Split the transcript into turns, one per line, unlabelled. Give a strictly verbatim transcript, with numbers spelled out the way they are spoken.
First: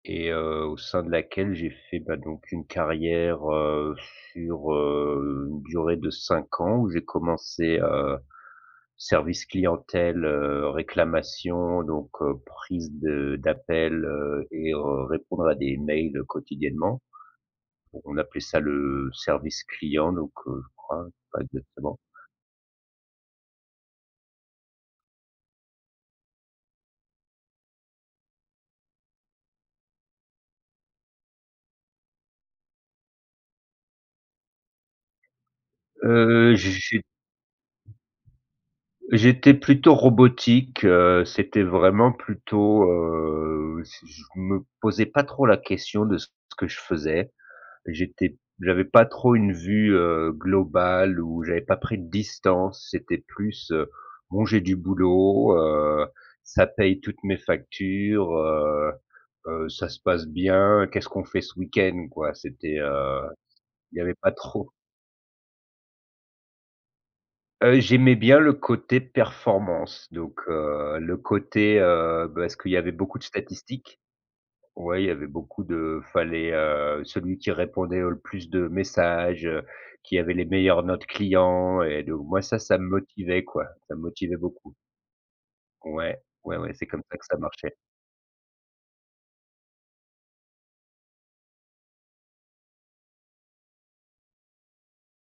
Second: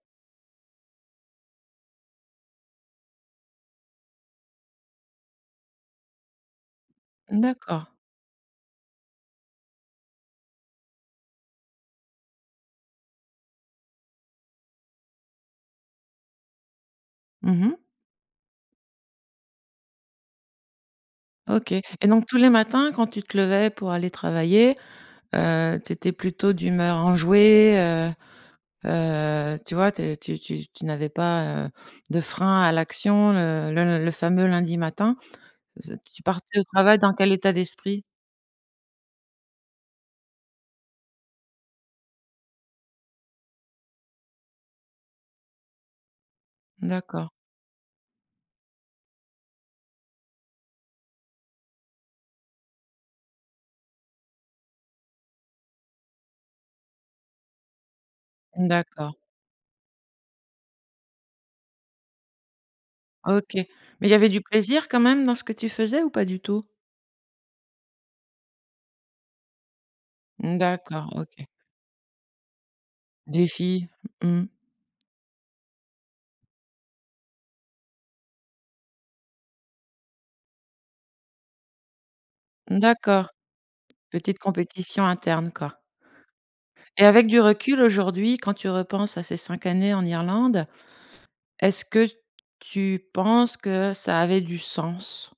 Et heu, au sein de laquelle j'ai fait, bah, donc une carrière, heu, sur, heu, une durée de cinq ans où j'ai commencé,
D'accord.
heu, service clientèle, heu, réclamation donc heu, prise de d'appel, heu et heu, répondre à des mails quotidiennement.
Mmh mh.
On appelait ça le service client, donc heu, je crois, pas
OK
exactement.
et donc tous les matins, quand tu te levais pour aller travailler, heu, tu étais plutôt d'humeur enjouée, heu heu, tu vois? Tu es tu tu tu n'avais pas, heu, de frein à l'action, heu, le le fameux lundi matin. Tu
Heu,
partais au travail
j'ai
dans quel état d'esprit?
j'étais plutôt robotique, heu, c'était vraiment plutôt, heu, je je me posais pas trop la question de ce que je
D'accord.
faisais. J'étais j'avais pas trop une vue, heu, globale où j'avais pas pris de distance, c'était plus, heu, bon j'ai du boulot, heu, ça paye toutes mes factures, heu
D'accord.
heu, ça se passe bien. Qu'est-ce qu'on fait ce week-end? Quoi, c'était, heu,
OK, mais
il y
il
avait
y avait
pas
du
trop
plaisir quand même dans ce que tu faisais ou pas du tout?
Heu, j'aimais bien le côté performance, donc heu,
D'accord,
le
OK.
côté, heu, parce qu'il y avait beaucoup de
Défi.
statistiques.
Mmh.
Ouais, il y avait beaucoup de il fallait, heu celui qui répondait au le plus de messages, heu, qui avait les meilleures notes clients et de moi ça ça me
D'accord,
motivait quoi, ça me motivait
petite
beaucoup.
compétition interne, quoi.
Ouais, ouais, ouais c'est comme
Et
ça que
avec
ça
du
marchait.
recul aujourd'hui, quand tu repenses à ces cinq années en Irlande, est-ce que tu penses que ça avait du sens?